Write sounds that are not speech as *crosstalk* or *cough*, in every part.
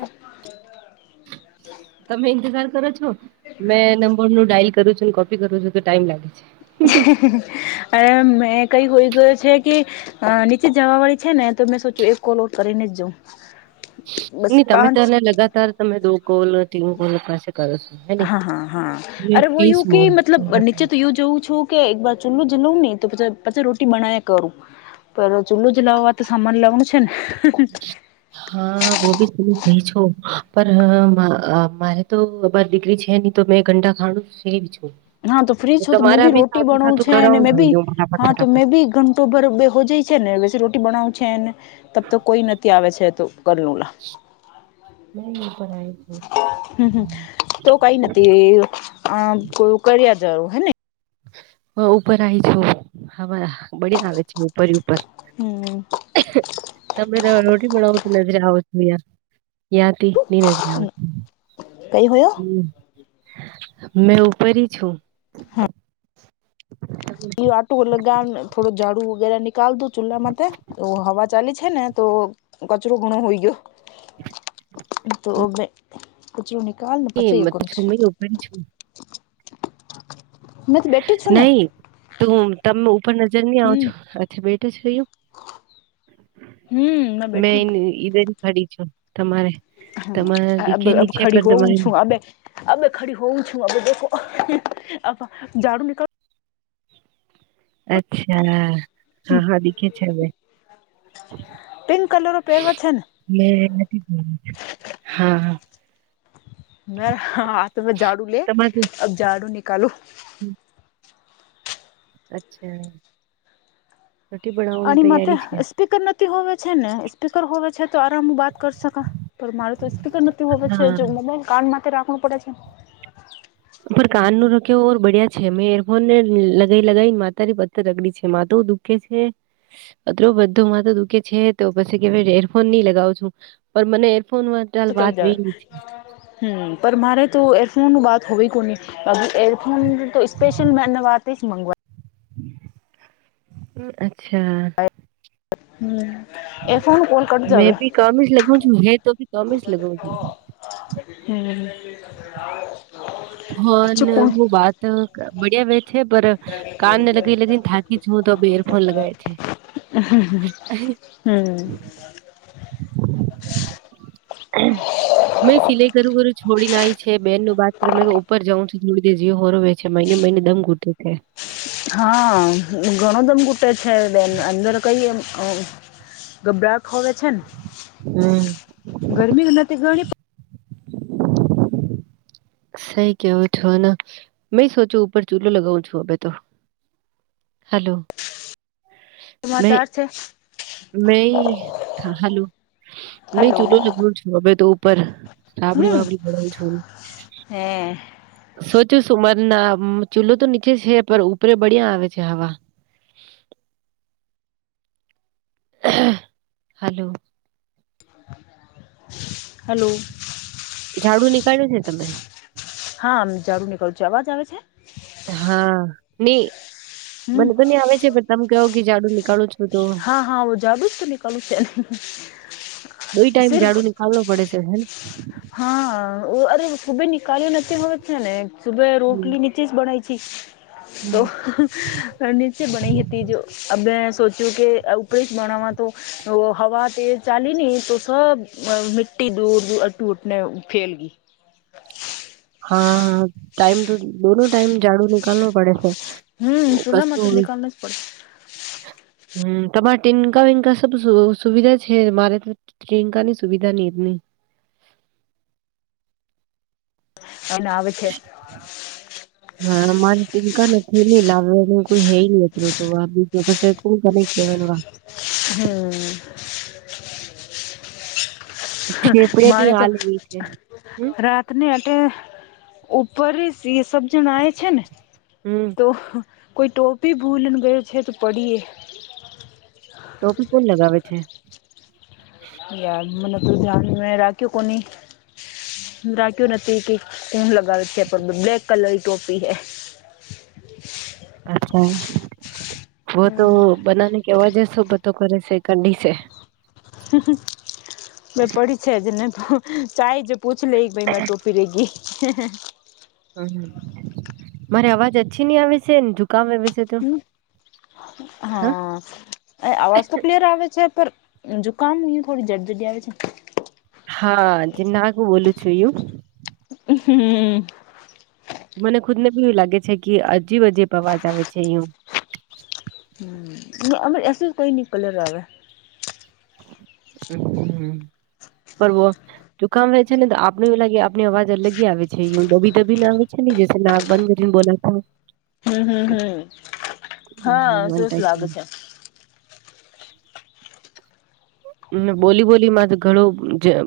ઓ તમે ઈંતજાર કરો છો મેં નંબર નું ડઇલ કરું છું ને કોપી કરું છું તો ટાઈમ લાગે છે અરે મેં કઈ હોઈ ગયો છે કે અ નીચે જવા વાળી છે ને તો મેં સોચું એક કોલ આઉટ કરીને જ જાઉં બસ નઈ તમે તો પાંચ એને લગાતાર તમે દો કોલ તીન કોલ પાસે કરો છો હે ને હા હા હા મેં અરે ફ્રી એું કે છું મતલબ નીચે તો એવું જોવું છું કે એક વાર ચૂલ્લું જીલું નહી તો પછી રોટી બનાવી કરું પે ચૂલું જલાવવા તો સામાન લાવવાનું છે ને હા બ બી કઈ છું મારે તો બાર દીકરી છે નહી તો મે ગંડા ખા છું હા તો ફ્રીજ છો તો મેં તમારા બી રોટી સાદું બનાું સાદું છે અને કરાવું મે બી જોઈએ ફટાફટ હા તો મે ફટાફટ બી ઓકોબર બે હો જાય છે ને પી રોટી બનાવ છે ને ત તો કોઈ નથી આવે છે તો કરલું લ મે પણ આઈ હમ હમ તો કઈ નથી આ કો કર્યા જવું હેને હ ઉપર આવી છું હવા બડ આવે છે ઉપર ઉપર હમ તમે રોટી બનાવો તો નજરે આવો છો ાર યાતી નત કઈ હોય મેં ઉપરી છું આટુંલગા ને થોડું ાડું વગેરે નીકાલ દું ચૂલ્લામાં તો હવા ચાલી છે ને તો કચરો ગુણો હોઈ ગયો તો કચરોું નિકાલ ને પચૈ કરું છે કરી છું મે તો બેા નહી તું તમે ઉપર નજર નહી આવ હમ છો અચ્છા બેઠા છેયું હમ મે બેઠું મેં ઈધર ખાડી છું તમારે તમારા દીખે હા ની છે ખડી પણ હોવું તમારી છું અ અ ખરી હોઉ છુંો ઝડું નીકળ અચ્છા હા હા દીખે છેવે પિંક કલર પહેરવા છે ને મે હા મે હાથ મે ઝાડુ લે તમારે અબ ઝાડુ નિકાલું અચ્છા રુટી બાવ આ માટે સ્પીકર નથી હોવે છે ને સ્પીકર હોવે છે તો આરામ બાત કરી સક પણ મારે તો સ્પીકર નથી હોવે છે હા જો મોબાઈલ કાન માટે રાખવું પડે છે ઉપર કાન નો રખ્યોર બડ્યા છે મેં એરફોન ને લગાઈ લગીને માતારી પથ્થર રગડી છે મા દુઃખ અ બધું તો દુખે છે તો પછ કે એરફોન નહી લગાવું છું પણ મને એરફોન માટેાલ વાત વ હ પર મારે તો એરફોનનું બાત હોવી કોની અી એયરફોન તો સ્પેશલ મેને વાત મંગવા અચ્છા હ હમ કટ મેં જાવ ભી કમેી જ લગું છ હ તો ભી કમેજ લગું છ હમ ફન અચ્છા કોણ મુબત બડિયા વ છે પર કાન ન લગી લગીને થાકી જું તો એરફોન લગાવ છે હમ હ હમ મેં સિલાઈ કરું કરું છોડી ના આવી છે બેન ન બાત તમે તો ઉપર જવં છ થોડીી જીઓ હોરોવે છે મને મિને દમ ગૂતું છે હા ઘણો દમ ઘૂટે છે બેન અંદર કઈ એમ ગબરાટ હો છે હમ ગરમી નથી ગણી સઈ કેવો છોને મે સોચ્યું ઉપર ચૂલો લગાવું છું હ તો હલોો સમાચાર છે મે હાલું નહી હેલો ચૂલો લગવ છું હ તો ઉપર સાબડી વાબડી ભણ છું હમ સોચ્યું સુુંમર ના ચૂલો તો નીચે છે પણ ઉપરે બળ્યા આવે છે હવા હાલો હલો ઝાડુ નીકાળ્યું છે તમે હા આમ જરૂર નીકળું છું અવાજ આવે છે હા નઈ હમ મને તો નહી આવે છે પણ તમે કહવો કે જાાડુ નીકળું છો હા હા જાદુ જ તો નિકલું ન સિર્ફ હો પડે છે હા અરે સુબે નિકાલ નથી હોવે છે ને સુબે હમ રોટલી ચીજ બનૈ છે હમ તોર ચે બનૈ હતી હતી જો અ બે સોચ્યું કે ઉપડી જ ભણવા તો હવા તે ચાલી નહી તો સ અ મિટી દૂર દ અટુ ઉટને ફેલ ગઈ હા હા ટાઈમ તો દોનો ટાઈમ ઝાડુ નનીિકાલવ પડે છે હમ કચ ચૂલામાં તો નીકળને જ પડે હમ તમારે ટેનકા વંકા સબ સુવિધા છે મારે પ્રિયંકાની સુવિધા નિનીની અને ના હા મારા ટીંકા ને ગુમી લાવે એટલું કોઈ હૈ ન અતરું તો આગુ તો પ કોણ કર કેવાન વા હમ થેપડે હમ ની માને તો આલવી છે હમ રાતને એટ ઉપર એ સબ જણ આવે છે ને હમ્મ તો કોઈ ટોપી ભૂલને ગયો છે તો પડીએ ટોપી પણ લગાવે છે યા મને તું જાની મે રાખ્યું કોની રાખ્યું નથી કે ફૂન લગાવે છે પણ બ્લેક કલર ટોપી હે અચ્છા બ તો બનાને કેવા જસો બધું કરે છે કાઢી છે હ હ મે પડી છે જે ચા જે પૂછ લે કે ભ મા ટોપી રેગી હમ્મ મારી અવાજ અછી નહી આવે છેને જુકામ આવે છે તો હમ્મ હા અવાજ તો ક્લિયર આવે છે પર જુકામ હો થોડી જડતૂ જય છે હા જે નાકુ બોલું છું યું હમ્મ મને ખુદ ને બી એવું લાગે છે કે હજીબ હજીબ અવાજ આવે છે અહીં હમ્મ અમ એ કોઈ ની કલર આવે હમ્મ પરવો જુકામ રહે છે ને તો આપને એવું લાગે આપણી અવાજ અલગી આવે છે યું દબી દબીને આવે છે ને જે નાક બંધ કરીને બોલા હમ્મ હમ્મ હમ્મ હમ્મ હા વન સરસ લાગે છે ટાઈમ બોલી બોલી માં તો ઘણું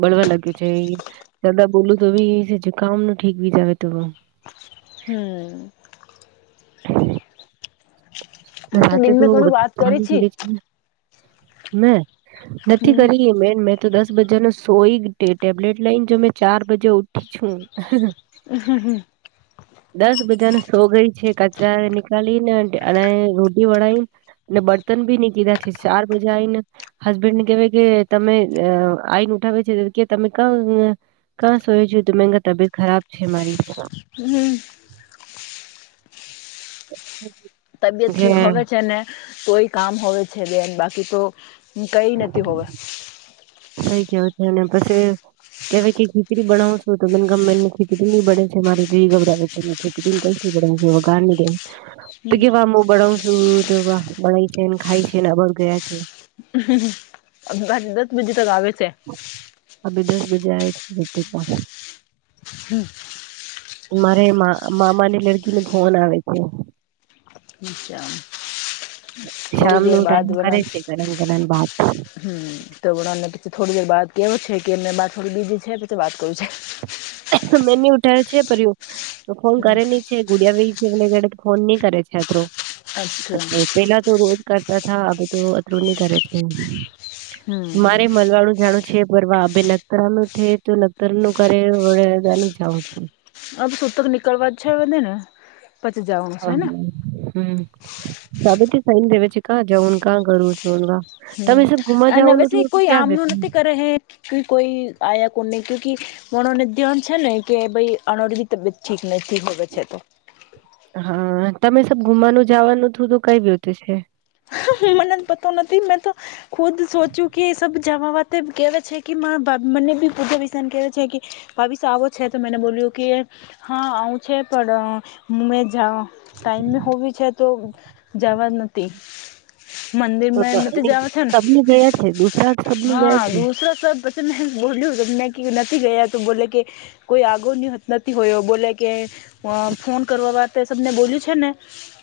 બળવા લાગ્યું છે એ જદા બોલું તો બી જુકામ ન ઠીક બી જ આવે તો હમ્મ હું રાતે દિન મેં તો ઘણું વાત કરી છી *unintelligible* મે નથી હમ કરી એ મેન મે તો દસ બજા ન સોઈ ટેબ્લેટ લઈને જો મે ચાર બજે ઉઠી છું હમ્મ હમ્મ હમ્મ દસ બજાને સો ગઈ છે કચરા નીકાળી ને અને રોટી વળીને અને બર્તન ભી ને કીધા છે ચાર બજા આવીને હસબેન્ડ ને કેહેવાય કે તમે આઈને ઉઠાવે છે કે તમે ક કા સોય છે તમે તબિયત ખરાબ છે મારી હમ્મ તબિયત કે ઠીક હોવે છે ને તોઈ કામ હોવે છે બેન બાકી તો હ કઈ નથી હોવે સઈ કેવું છે અને પછી કવા કે ખીચડી બનાાવશો તો પણ ગમે ની ખીચડી બને છે મારે જીવ ગબરાવે છે *unintelligible* વઘાર ની દઉં તો હમ કેવા હું બણાવ છું તો વા ભણાય છેને ખાય છેને આભર ગયા છે દસ બજે તક આવે છે અભી દસ બજે આવીઈ છે *unintelligible* હમ્મ મારે મા મામાની લડકી નો ફોન આવે છે અચ્છા શામ થોડી દેર નો ટાઈમ કરે છે ઘણા ઘણા ભત હમ્મ તો ને પછી થોડી દેર બાદ કેવો છે કે મેં થોડી બીજી છે પછી વાત કરું છે મેન્ય ઉઠાવો છે પરું તો ફોન હમ કરે છે ગુડિયા ભ છેે ફોન નહી કરે છે અત્તરો અચ્છા પેલા તો રોજ કરતા થા અ તો અતરું નની કરે છે મારે હમ મળવાનુ જાણું છે પરવા ભ નકતરા ન છે તો નખતરા નું કરે ડ જ આ તો સુૂત્ર નિકલવાજ છે વને હ હમ સાબથી સાહીન વિ કા જઉન કા ગરું છુન ક હમ અને ના વેસે કોઈ આમ ન વ્યો? ઉનતિ કરે કે કોઈ આયા કોને કુ મણને ધ્યાન છે ને કે ભાઈ અણરીી તબિયત ઠીક નથી હોવે છે તો હા તમે સબ ગુમાવાનું જવાનું થું તો કઈ્યું તો છે પતા નથી નથી મેં તો ખુદ સોચું કે સબથી જમાાવતે કેહેવે છે કે મા બાપ મને ભી પૂજા વિષન કરવે છે કે ભાવિશ આવો છે તો મેને બોલ્યું કે હા આવું છે પણ હ ટાઈમ હોવી છે તો જવાનતી તો મંદિરમાં મત ની જવાથને સબની ગયા છે ગુજરાત સબની ગયા હા છે દુસરા સ તો મેં બોલલીું ત મેં કે નથી ગયા તો બોલે કે કોઈ આગો નથી હોયો બોલે કે ફોન કરવા વાત સને બોલ્યું છે ને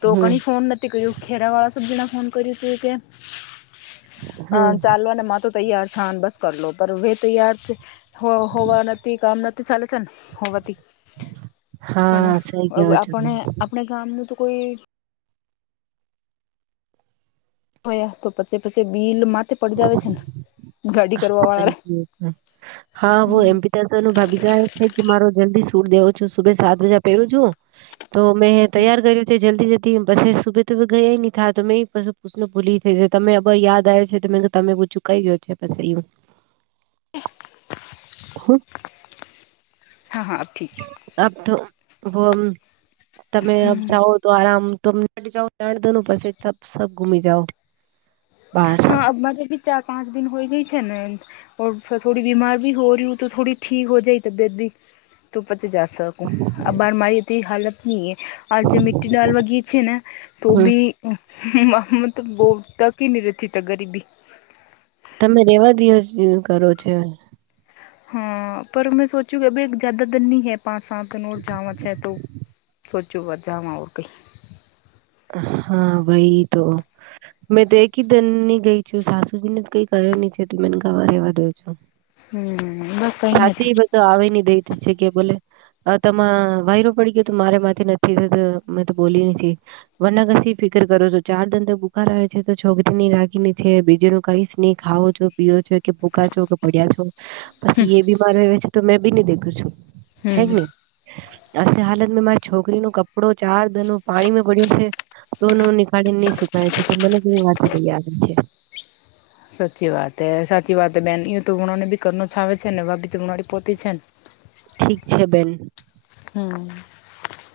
તો હમ કણી ફોન નથી કર્યું ખેરા વાળા સજીને ફોન કર્યું ત કે અ હમ ચાલવા અને મા તો તૈયાર થને બસ કર લો પણ હે તૈયાર છે હો હોવા નથી કામ નથી ચાલે છેને હોવા ત પણ હા સહી કયો છો આપણે આપણા ગામ ન તો કોઈ તો પછે પછી બિલ માથે પડજાવ છે ને ગાડી કરવા વાળા રે હા હ હમ એમપી ભાગીચાર છે કે મારો જલ્દી સૂટ દેવો છું સુભે સાત વાજા પહેરું છું તો મેં તૈયાર કર્યો છે જલ્દી જલ્દી બસ સુબે તો સુબ ગયા નહીંા તો મે ભૂલી થઈ તમે બ યાદ આવ છે તો મે તમે પૂછું કઈ ગયો છે પછી એવું હા હા ઠીક હ અ તોમ તમે જાઓ તો આરામ ત તો પછ સબ ઘુમી જાઓ બાર આમાંી ચાર પાંચ દિ હોય જાય છે ને ઓઔ થોડી બીમાાર ભી હો રહી હોય તો થોડી ઠીક હો જાય તબિયત ભ તો પછી જ શકું આ બાર મારી હાલત નહી એ આ જે મિ્ટી દાલ બગીચ છેે ને તો હમ બી મતલબ બહ તક નિ ચ તો ગરીબી તમે રેવા દિવસ કરો છો હા પર મેં સોચું કે અ ભ એક જ્યાદા દરની હ પા સાથ નળજામાં છે તોું સોચ્યું વજામાં ઓરતી હા ભહી તો મેં તો એક જ ધનની ગઈ છું સાસુજી ને કઈ ક્યો નહી છે તો મેને ગાવા રેવા દો છું હ બ કંઈ નથી તો આવે ન દઈ છે કે બોલે અ તમા વાયરો પડી ગયો તો મારે માથી નથી થતો મેં તો બોલી વનગસી ફિકર કરો છો ચાર ધંધો બુકાર આવે છે તો છોકરીની રાખીને છે બીજ ન કઈ સ્નેહ ખાવો છો પીઓ છેો કે ભૂકાા છો કે પડ્યા છો પછી એ બીમાર હો છે તો મેં બી નહી દેખું છું હમ હેગ નહી અી હાલત મે મારી છોકરી ન કપડો ચાર ધનું પાણી પડ્યું છે તો ન નીાળીને નહી સુકાય છે તો મને કેવી વાત થ આવે છે સાચી વાત એ સાચી વાત બેન તો હુણાને ભી કર છ આવે છે ને ભ ભી હડી પોતી છે ને ઠીક છે બેન હમ